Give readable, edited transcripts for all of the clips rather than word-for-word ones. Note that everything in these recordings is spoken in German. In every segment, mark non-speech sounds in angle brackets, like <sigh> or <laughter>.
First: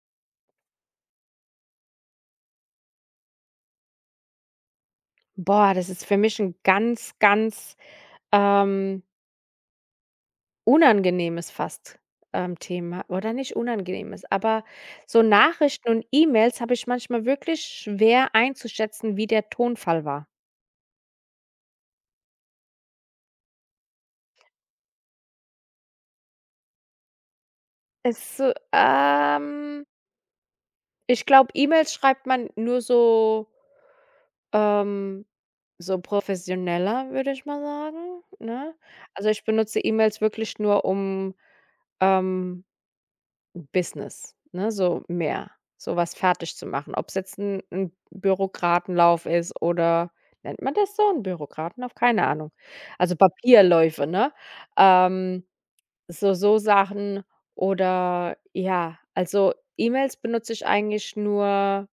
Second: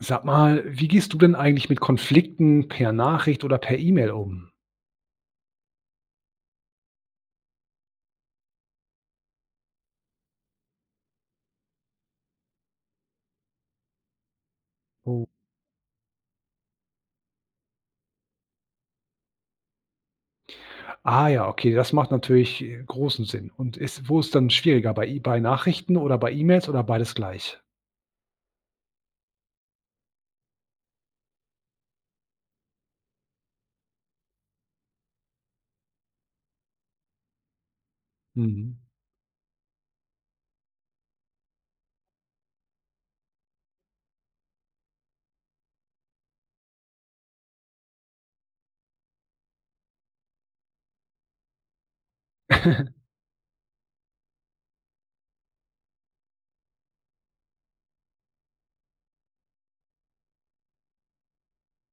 Sag mal, wie gehst du denn eigentlich mit Konflikten per Nachricht oder per E-Mail um? Boah, das ist für mich ein ganz, ganz, ähm, unangenehmes fast, Thema oder nicht unangenehmes, aber so Oh. Nachrichten und E-Mails habe ich manchmal wirklich schwer einzuschätzen, wie der Tonfall war. Ah ja, okay, das macht natürlich, großen Sinn. Und ist wo ist dann schwieriger, bei E bei Nachrichten oder bei E-Mails oder beides gleich? So, ich glaube, E-Mails schreibt man nur so, ähm so professioneller, würde ich mal sagen, ne? Mhm. Also, ich benutze E-Mails wirklich nur, um, ähm Business, ne, so mehr, so was fertig zu machen. Ob es jetzt ein 'n Bürokratenlauf ist oder nennt man das so, ein Bürokratenlauf? Keine Ahnung. <laughs> Also, Papierläufe, ne? Ähm, so Sachen oder ja, also, E-Mails benutze ich eigentlich nur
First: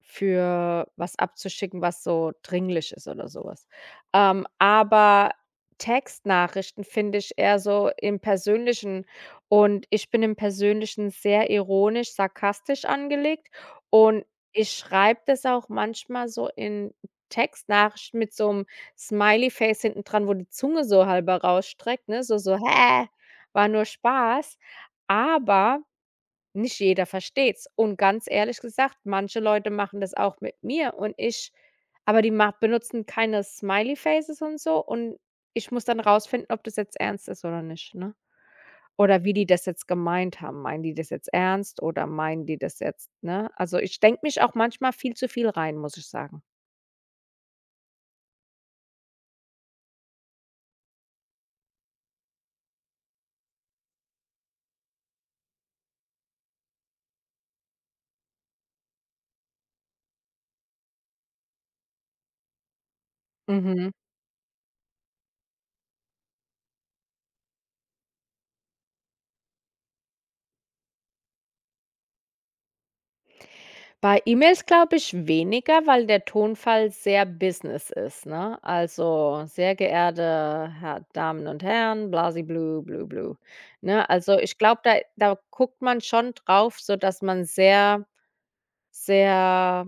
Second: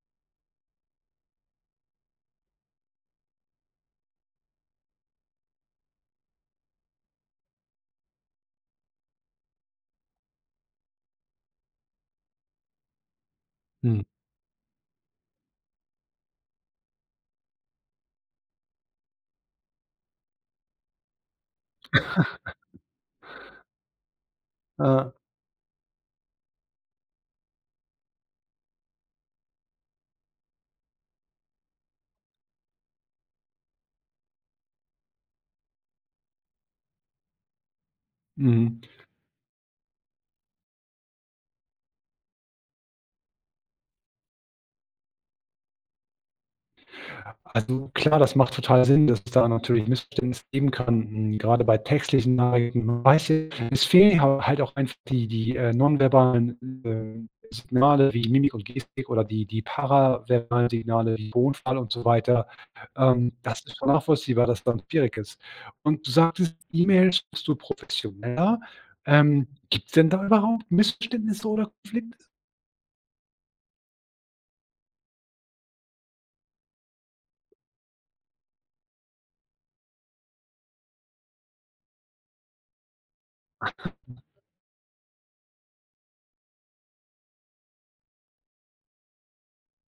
für was abzuschicken, was so dringlich ist oder sowas. Aber Textnachrichten finde ich eher so im Persönlichen und ich bin im Persönlichen sehr ironisch, sarkastisch angelegt Mhm. und ich schreibe das auch manchmal so in Textnachrichten mit so 'm Smiley-Face hinten dran, wo die Zunge so halber rausstreckt, ne? So: <laughs> „Hä, war nur Spaß." Äh, Aber nicht jeder versteht's und ganz ehrlich gesagt, manche Leute machen das auch mit mir und ich aber die ma benutzen keine Smiley Faces und so und ich muss dann rausfinden, ob das jetzt ernst ist oder nicht, ne? Mhm. Oder wie die das jetzt gemeint haben. Meinen die das jetzt ernst oder meinen die das jetzt, ne? Also, ich denke mich auch manchmal viel zu viel rein, muss ich sagen. Also klar, das macht total Sinn, dass es da natürlich Missverständnisse geben kann. Gerade bei textlichen Nachrichten. Man weiß ja, es fehlen ha halt auch einfach die, nonverbalen, Signale wie Mimik und Gestik oder die paraverbalen Signale wie Tonfall und so weiter. Das ist schon Mhm. nachvollziehbar, dass dann schwierig ist. Und du sagtest, E-Mails machst du professioneller. Gibt's denn da überhaupt Missverständnisse oder Konflikte? Bei E-Mails glaube ich weniger, weil der Tonfall sehr Business ist, ne? Also: „Sehr geehrte Herr Damen und Herren, Blasi-Blü, Blü-Blü." Ne? Also, ich glaube, da guckt man schon drauf, sodass man sehr, sehr,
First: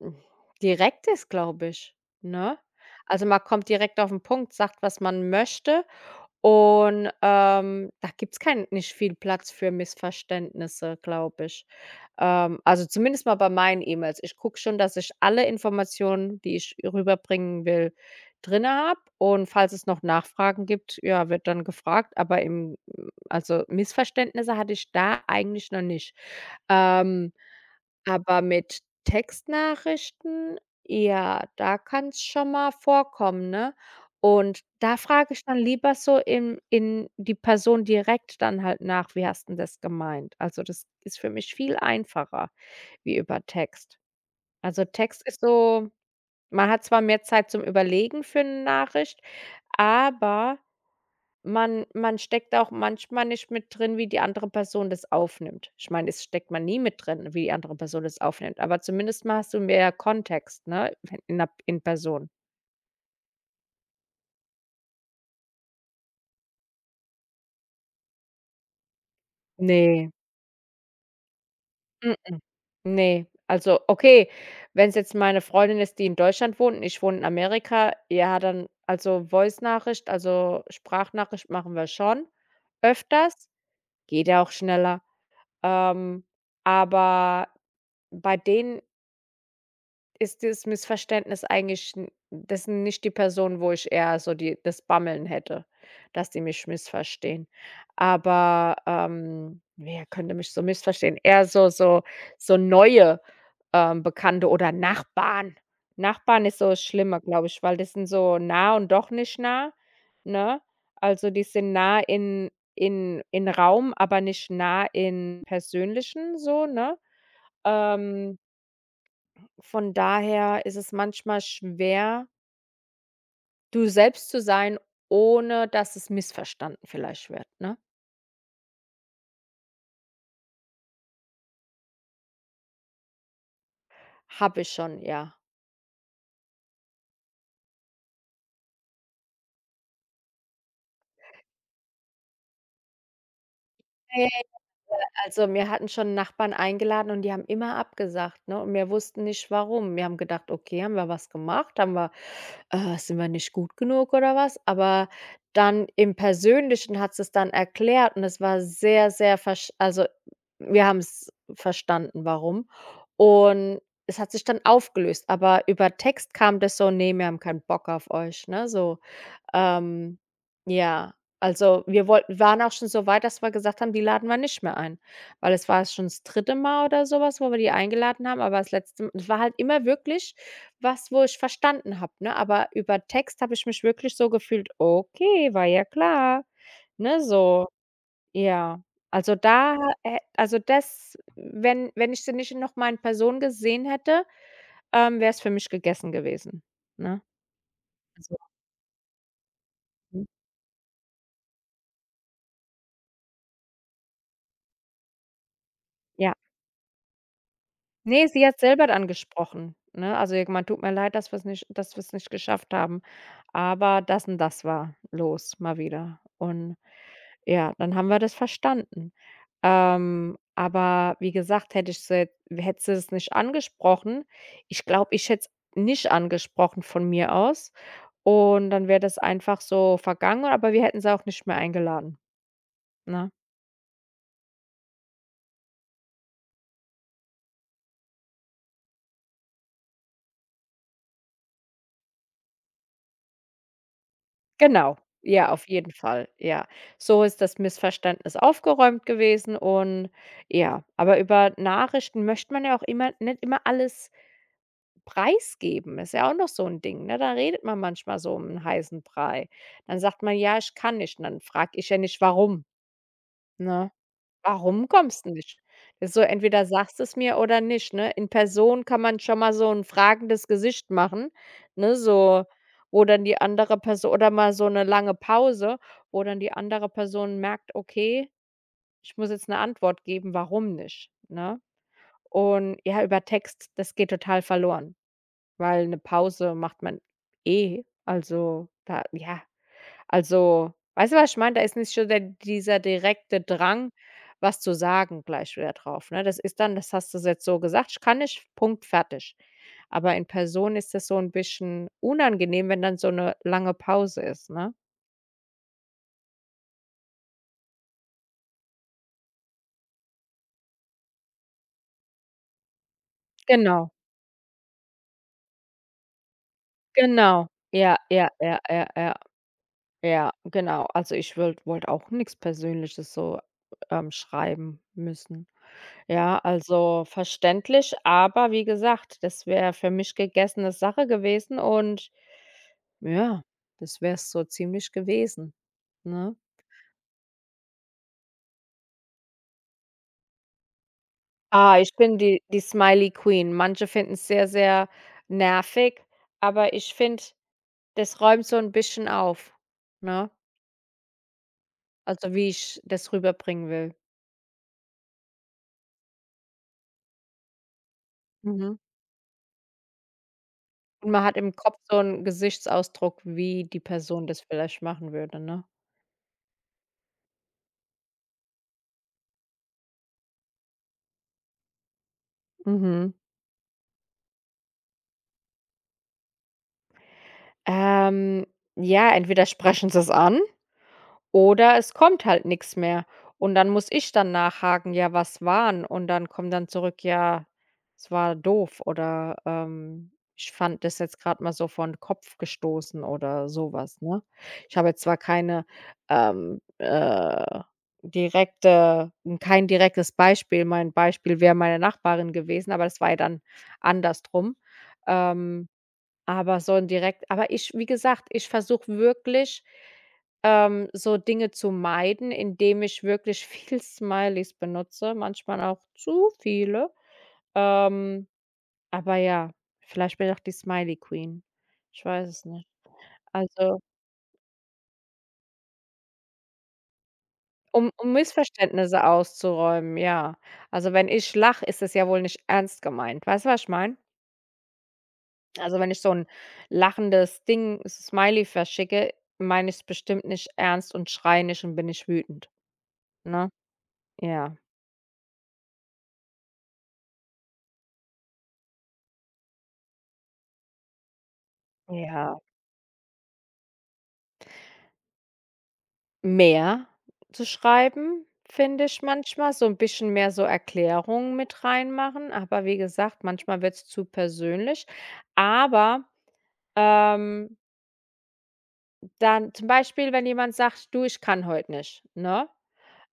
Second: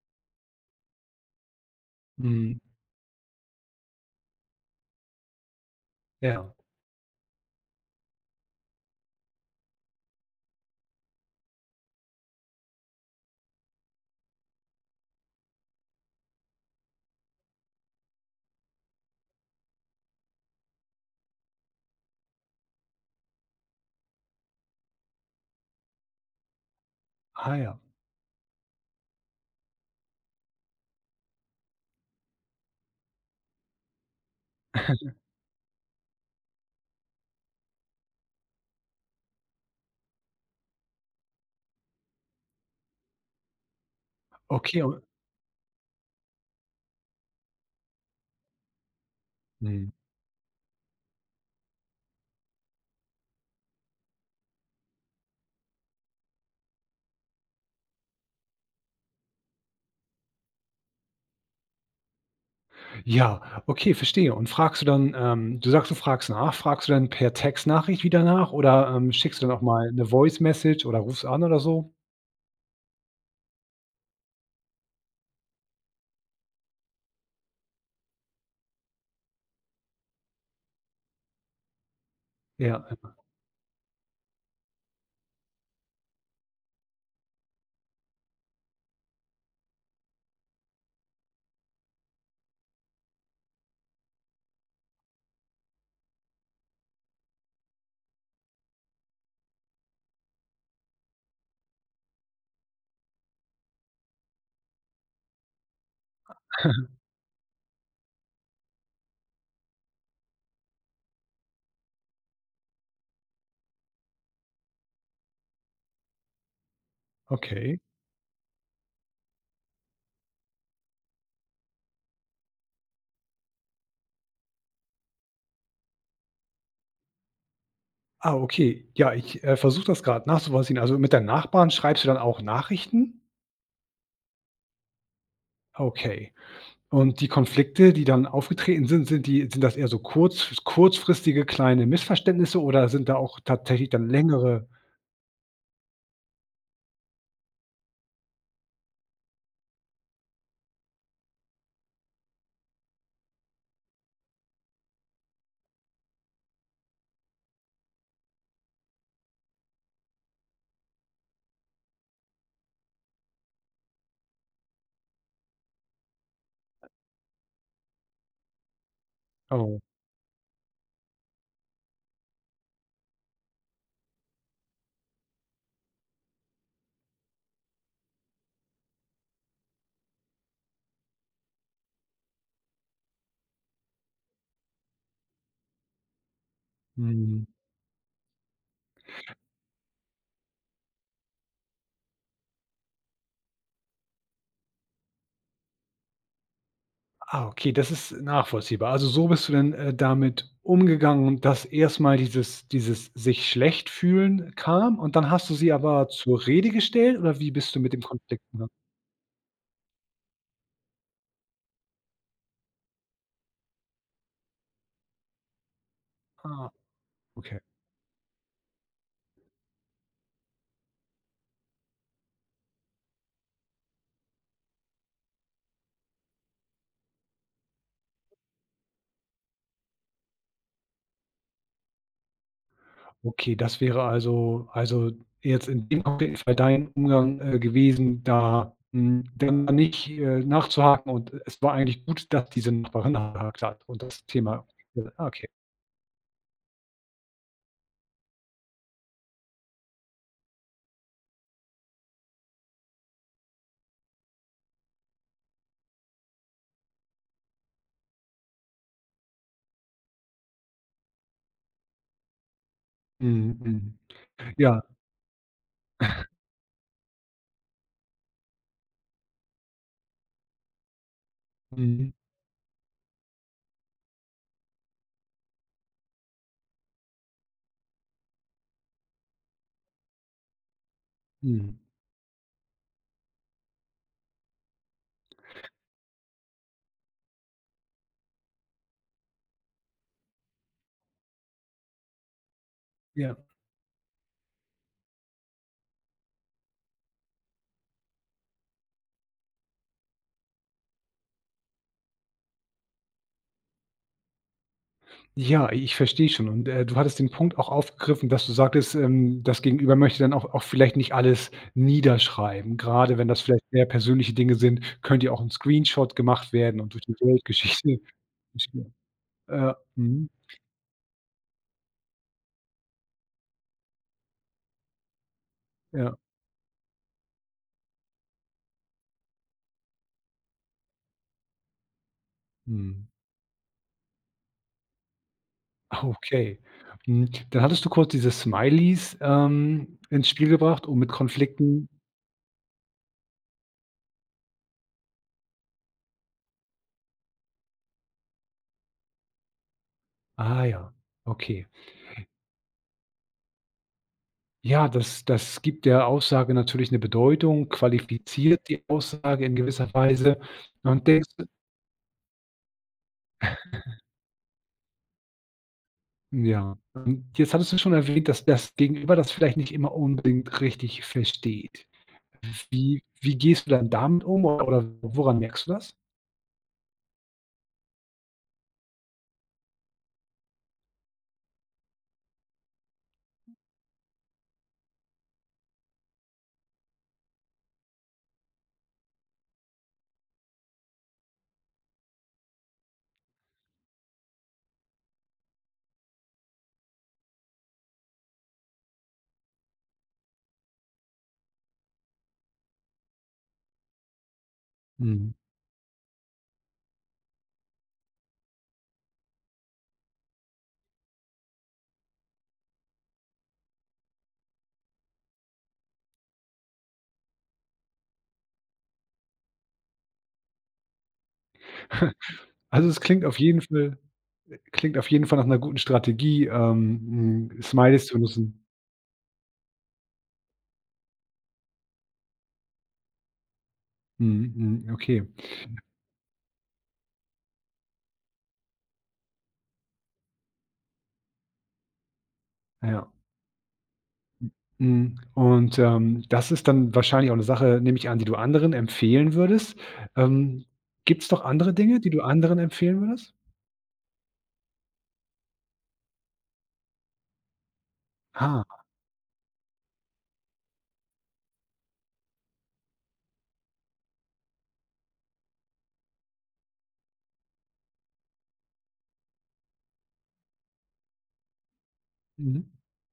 hm, direkt ist, glaube ich, Mhm, ne? Also, man kommt direkt auf den Punkt, sagt, was man möchte ja. und, da gibt's kein nicht viel Platz für Missverständnisse, glaube ich. Also zumindest mal bei meinen E-Mails. Ich gucke schon, dass ich alle Informationen, die ich rüberbringen will, drin habe und falls es noch Nachfragen gibt, ja, wird dann gefragt, aber im also Missverständnisse hatte ich da eigentlich noch nicht. Ähm, Ah ja. aber mit Textnachrichten, ja, da kann's schon mal vorkommen, ne? Und da frage ich dann lieber so in die Person direkt dann halt nach: „Wie hast 'n das gemeint?" Also, das ist für mich viel einfacher wie über Text. Okay, Also, aber Text ist so man hat zwar mehr Zeit zum Überlegen für eine Nachricht, mhm. aber man steckt auch manchmal nicht mit drin, wie die andere Person das aufnimmt. Ich meine, es steckt man nie mit drin, wie die andere Person das aufnimmt, aber zumindest mal hast du mehr Kontext, ne, in Person. Ja, okay, verstehe. Und fragst du dann du sagst, du fragst nach. Fragst du dann per Textnachricht wieder nach oder, schickst du dann auch mal eine Ne. Voice Message oder rufst an oder so? Mm-mm. Ne, also okay, wenn es jetzt meine Freundin ist, die in Deutschland wohnt und ich wohne in Amerika, ja, dann also Voice-Nachricht, also Sprachnachricht machen wir schon Ja, öfters, geht ja auch schneller. Ähm, aber bei denen ist dieses Missverständnis eigentlich n das sind nicht die Person, wo ich eher so die das Bammeln hätte, dass die mich missverstehen. Aber, wer könnte mich so missverstehen? Eher so neue, Bekannte oder Nachbarn. Nachbarn ist so schlimmer glaube ich, weil das sind so nah und doch nicht nah, ne? Also, die sind nah in Raum, aber nicht nah in Persönlichen so, ne? okay. Ähm von daher ist es manchmal schwer, du selbst zu sein, ohne dass es missverstanden vielleicht wird, ne? Ah, okay. Ja, ich, versuche das gerade nachzuvollziehen. Also, mit deinen Nachbarn schreibst du dann auch Nachrichten? Habe ich schon, ja. Okay. Und die Konflikte, die dann aufgetreten sind, sind die sind das eher so kurzfristige kleine Missverständnisse oder sind da auch tatsächlich dann längere? Also, mir hatten schon Nachbarn eingeladen und die haben immer abgesagt, ne? Und wir wussten nicht warum. Wir haben gedacht: „Okay, haben wir was gemacht? Haben wir sind wir nicht gut genug oder was?" Aber dann im Persönlichen hat sie es dann erklärt und es war sehr, sehr versch also, wir haben es verstanden, warum. Und es hat sich dann aufgelöst, aber über Text kam das so: „Ne, wir haben keinen Bock auf euch", ne, so. Oh, Ähm, ja, also, wir wollten waren auch schon so weit, dass wir gesagt haben, die laden wir nicht mehr ein, weil es war schon das dritte Mal oder sowas, wo wir die eingeladen haben, aber das letzte Mal, es war halt immer wirklich was, wo ich verstanden habe, ne? Aber über Text habe ich mich wirklich so gefühlt: „Okay, war ja klar", ne, mhm. so. Ja, also, da hä also, das wenn wenn ich sie nicht noch mal in Person gesehen hätte, wäre es für mich gegessen gewesen, ne? Ah, okay, das ist Also, nachvollziehbar. Also, so bist du denn, mhm, damit umgegangen, dass erstmal dieses sich schlecht fühlen kam und dann hast du sie aber ja. zur Rede gestellt oder wie bist du mit dem Ne, Konflikt sie hat umgegangen? selber angesprochen, ne? Also, ihr gemeint: „Tut mir leid, dass wir's nicht geschafft haben, aber das und das war los mal wieder." Ah, Und okay. ja, dann haben wir das verstanden. Aber wie gesagt, hätte sie es nicht angesprochen ich glaube, ich hätte es nicht angesprochen von mir aus und dann wäre das einfach so vergangen, aber wir hätten sie auch nicht mehr eingeladen, ne? Okay, das wäre also jetzt in dem konkreten Fall dein Umgang, gewesen, da hm, dann nicht, nachzuhaken und es war eigentlich gut, dass diese Nachbarin nachgehakt hat und das Thema Genau, ah, okay. ja, auf jeden Fall, ja. So ist das Missverständnis aufgeräumt gewesen und ja, aber über Nachrichten möchte man ja auch immer nicht immer alles preisgeben. Ist ja auch noch so 'n Ding, ne? Da redet man manchmal so um 'n heißen Brei. Dann sagt man: „Ja, ich kann nicht." Und dann frage ich ja nicht warum, Mhm, ne? mhm. Ja. Warum kommst du nicht? Ist so, entweder sagst du es mir oder nicht, ne? In Person kann man schon mal so 'n fragendes Gesicht machen, ne, Mhm, so, wo dann die andere Perso oder mal so 'ne lange Pause, wo dann die andere Person merkt: „Okay, ich muss jetzt 'ne Antwort geben, warum nicht?", ne? mhm. Und ja, über Text, das geht total verloren, weil 'ne Pause macht man eh. Also, da ja. Also, weißt du, was ich meine? Da ist nicht so der dieser Ja. direkte Drang, was zu sagen gleich wieder drauf, ne? Das ist dann: „Das hast du jetzt so gesagt, ich kann nicht, Punkt, fertig." Aber in Person ist das so ein bisschen unangenehm, wenn dann so eine lange Pause ist, ne? Ja, ich verstehe schon. Und, du hattest den Punkt auch aufgegriffen, dass du sagtest, das Gegenüber möchte dann auch vielleicht nicht alles niederschreiben. Gerade wenn das vielleicht sehr Genau, persönliche Dinge sind, könnte ja auch ein Screenshot gemacht werden und durch die genau. Ja, Weltgeschichte. ja, ja, ja, ja, Ja, mhm, ja, genau. Also, ich wollte auch nix Persönliches so, schreiben müssen. ja, Ja, also verständlich, aber wie gesagt, das wäre für mich gegessene Sache gewesen und mhm. ja, das wär's so ziemlich gewesen, Ah, ne? okay. Hm, dann hattest du kurz diese Smileys, ins Spiel gebracht, um mit Ah, Konflikten ich bin die Smiley Queen. Manche finden es sehr, sehr nervig, aber ich finde, das räumt so ein bisschen auf, ne? ah ja, okay. Also, wie ich das rüberbringen will. Ja, das gibt der Aussage natürlich eine Bedeutung, qualifiziert Mhm. die Aussage in gewisser Weise. Und Und man denkst hat du im Kopf so einen Gesichtsausdruck, wie die Person das vielleicht machen würde, ne? ja, und jetzt hattest du schon erwähnt, dass das Gegenüber das vielleicht nicht immer unbedingt richtig versteht. Mhm. Wie gehst du dann damit um oder woran merkst du das? Ähm, ja, entweder sprechen sie es an oder es kommt halt nichts mehr. Und dann muss ich dann nachhaken: „Ja, was waren?" Und dann kommt dann zurück: „Ja, es war doof" oder, „Ich fand das jetzt gerade mal so vorn Kopf gestoßen" oder sowas, ne? Ich habe jetzt zwar ähm, äh, direkte kein direktes Beispiel. Mein Beispiel wäre meine Nachbarin gewesen, aber das war ja dann andersrum. Mhm. Ähm aber so 'n direkt aber ich wie gesagt, ich versuche wirklich, so Dinge zu meiden, indem ich wirklich viel <laughs> Smileys benutze, manchmal auch zu viele. Ähm, aber ja, vielleicht bin ich auch die Smiley Queen. Ich weiß es <laughs> nicht. Also, es klingt auf jeden Also, Fall klingt auf jeden Fall nach einer guten Strategie, um Smileys um zu nutzen. Missverständnisse auszuräumen, ja. Also, wenn ich lache, ist es ja wohl nicht ernst gemeint. Weißt du, was ich meine? Mhm, mhm, okay, Also, wenn ich so ein lachendes Ding, Smiley verschicke, meine ich es bestimmt nicht ernst und schreie nicht und bin nicht wütend, ja. ne? Ja. Mhm. Und, das ist dann wahrscheinlich auch eine Sache, nehme ich an, die du anderen empfehlen würdest. Ähm, Gibt es noch andere Dinge, die du Ja, anderen empfehlen würdest? mehr zu schreiben, Ah, finde ich manchmal, so 'n bisschen mehr so Erklärungen mit reinmachen, aber wie gesagt, manchmal wird's zu persönlich. Aber, ähm, dann zum Beispiel, wenn jemand sagt: „Du, ich kann heute nicht", ne? mhm,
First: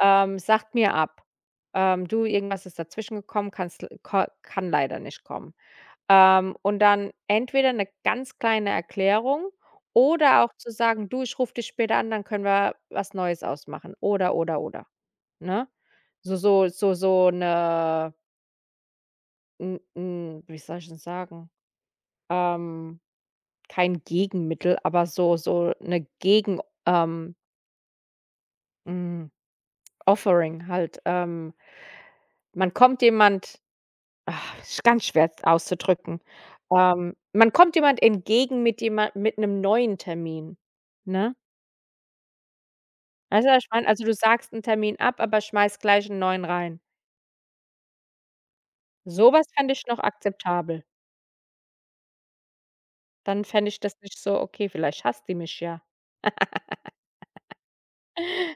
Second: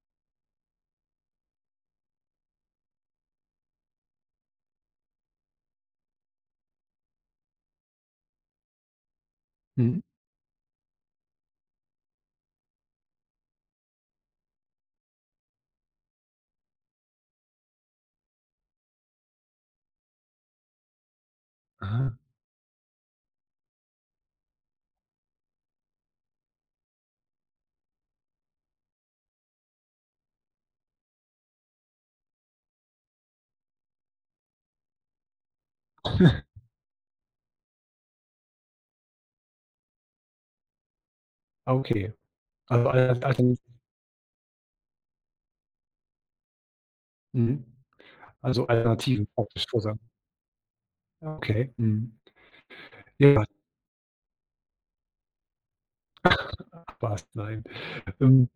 „Sagt mir ab." „Du, irgendwas ist dazwischen gekommen, kannst l ko kann leider nicht kommen." Und dann entweder eine ganz kleine Erklärung mhm, oder auch zu sagen: „Du, ich rufe dich später an, dann können wir was Neues ausmachen." Oder, ne? So eine 'n 'n wie soll ich denn sagen? aha, Ähm, kein Gegenmittel, aber so eine ähm, hm, Offering halt. Man kommt jemand. Ach, ist ganz schwer auszudrücken. Man kommt jemand entgegen mit 'nem neuen Termin, ne? okay. Also, al Weißt du, altern was ich meine? Also, du sagst 'n Termin ab, aber schmeißt gleich 'n neuen rein. mhm, also, Alternativen So was praktisch fände ich noch sozusagen. akzeptabel. Okay, mhm. Ja, Dann fände ich das nicht so: „Okay, vielleicht hasst die mich ja." passt, nein. Ähm,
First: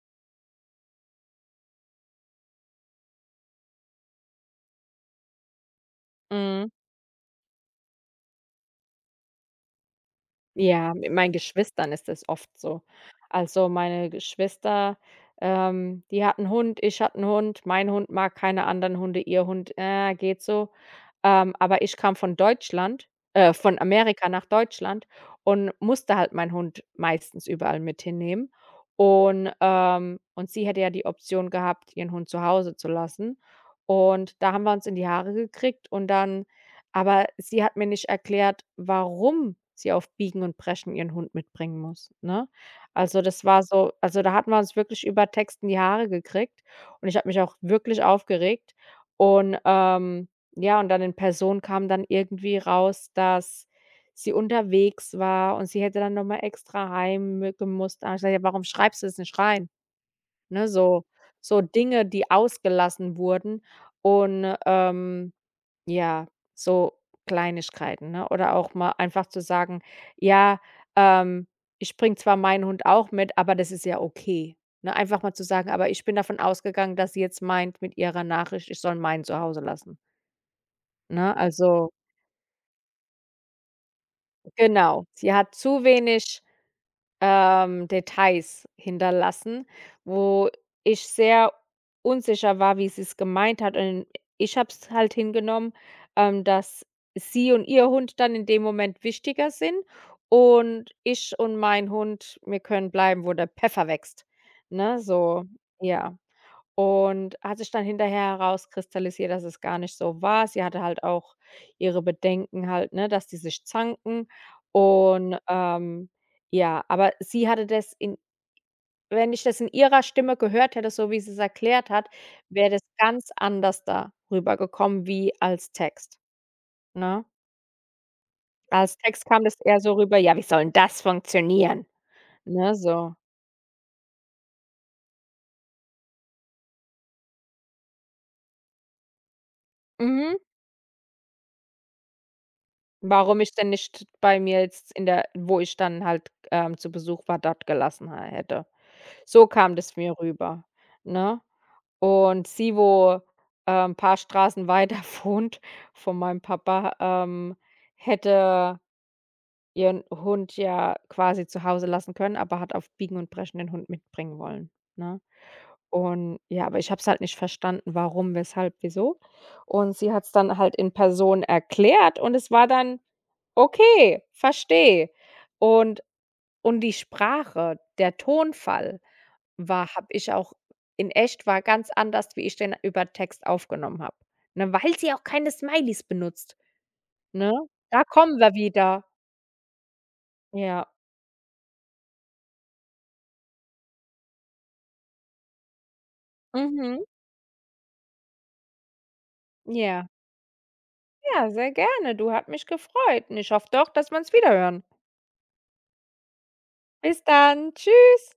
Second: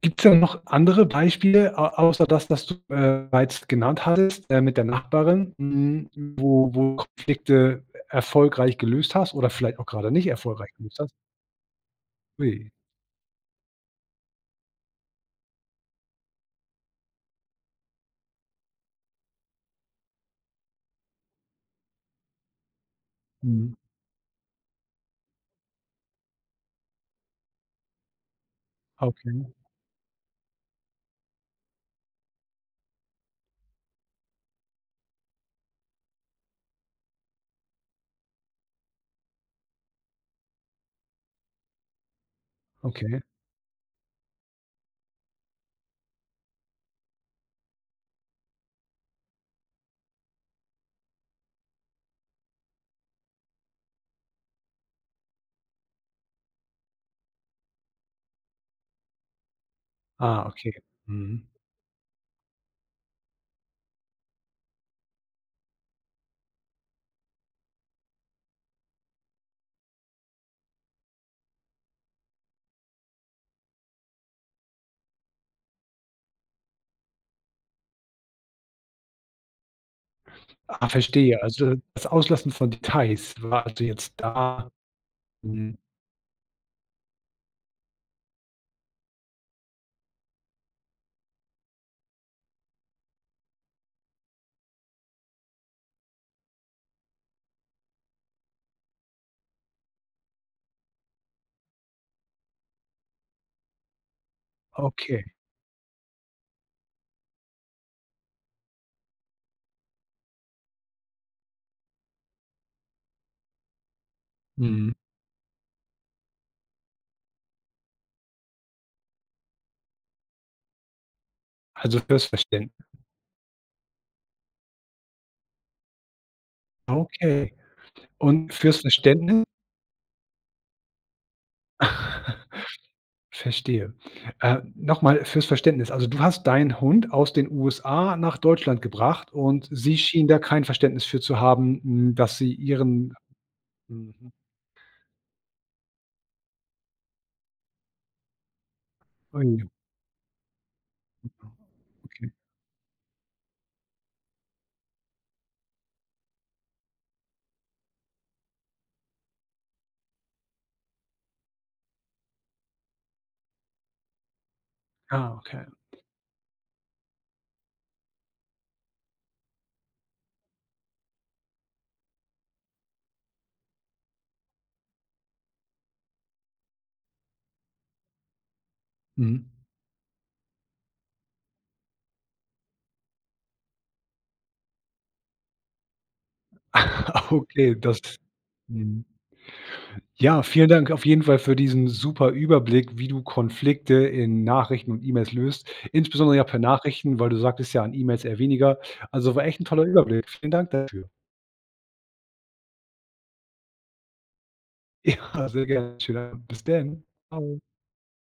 Gibt es denn noch andere Beispiele au außer das, das du bereits genannt hattest, mit der Nachbarin, hm, Mhm. wo wo Konflikte erfolgreich gelöst hast oder vielleicht auch gerade nicht erfolgreich Ja, gelöst mit hast? meinen Geschwistern ist das oft Ui. so. Also, meine Geschwister, die hat 'n Hund, ich hatte 'n Hund, mein Hund mag keine anderen Hunde, ihr Hund, geht so. Aber ich kam Mhm. von Amerika nach Deutschland und musste halt meinen Hund meistens überall mit hinnehmen. Okay, Und sie hätte ja die Option gehabt, ihren Hund zu Hause zu lassen. Und da haben wir uns in die Haare gekriegt und dann aber sie hat mir nicht erklärt, warum sie auf Biegen und Brechen ihren Hund mitbringen muss, ne? okay. Also, das war so, also, da hatten wir uns wirklich über Text in die Haare gekriegt und ich habe mich auch wirklich aufgeregt und, ja, und dann in Person kam dann irgendwie raus, dass sie unterwegs war und sie hätte dann noch mal extra heim mü gemusst. Da habe ich gesagt: „Ja, warum schreibst du es nicht rein?" Ah, Ne, okay. so Mhm. so Dinge, die ausgelassen wurden und, ja, so Kleinigkeiten, ne? Oder auch mal einfach zu sagen: „Ja, ähm, ich bringe zwar meinen Hund auch mit, aber das ist ja okay." Ne, einfach mal zu sagen: „Aber ich bin davon ausgegangen, dass sie jetzt meint mit ihrer Nachricht, ich soll meinen zu Hause lassen." Ah, Ne, verstehe. Also, also das Auslassen von Details war also jetzt da genau. Sie hat mhm, zu wenig Details hinterlassen, wo ich sehr unsicher war, wie sie es gemeint hat. Und ich habe es halt hingenommen, dass sie und ihr Hund dann in dem Moment wichtiger sind und ich und mein Hund, wir können bleiben, wo der Pfeffer wächst, ne, okay. so, ja. Und hat sich dann hinterher herauskristallisiert, dass es gar nicht so war. Sie hatte halt auch ihre Bedenken halt, ne, dass die sich zanken. Mhm. Und, ja, aber sie hatte das in wenn ich das in ihrer Stimme gehört hätte, so wie sie es erklärt Also, hat, fürs wäre das Verständnis. ganz anders da rübergekommen wie als Text, ne? Okay. Und fürs Als Text kam Verständnis das eher so rüber: „Ja, wie soll 'n das funktionieren?" <laughs> Ne, so. verstehe. Noch fürs Verständnis. Also, du hast deinen Hund aus den USA nach Deutschland gebracht und sie schien Mhm. da kein Verständnis für zu haben, hm, dass sie ihren Warum ich denn nicht mhm. bei mir jetzt in der wo ich dann halt, zu Besuch war, dort gelassen ha hätte. So Ui, kam das mir rüber, ne? okay. Und sie, wo, ein paar Straßen weiter <laughs> wohnt von meinem Papa, hätte ihren Hund ja quasi zu Hause lassen können, aber hat auf Biegen und Brechen den Hund mitbringen wollen, ne? Ah, okay. Und ja, aber ich habe es halt nicht verstanden, warum, weshalb, wieso. Und sie hat es dann halt in Person erklärt und es war dann: „Okay, verstehe." Und und die Sprache, der Tonfall Mhm. war habe ich auch in echt war ganz anders, wie ich den über Text aufgenommen habe, ne, weil sie auch keine Smileys benutzt, <laughs> ne? Okay, das Da kommen wir mhm. wieder. Ja, vielen Ja. Dank auf jeden Fall für diesen super Überblick, wie du Konflikte in Nachrichten und E-Mails löst, insbesondere ja per Mhm. Nachrichten, weil du sagtest ja an E-Mails eher weniger. Also, war echt ein toller Ja. Überblick. Vielen Dank dafür. <laughs> Ja, sehr gerne. Du, hat mich gefreut und ich hoffe doch, dass wir uns wiederhören. Ja, sehr gerne. Schönen Abend. Bis dann. Bis Tschau. dann. Tschüss.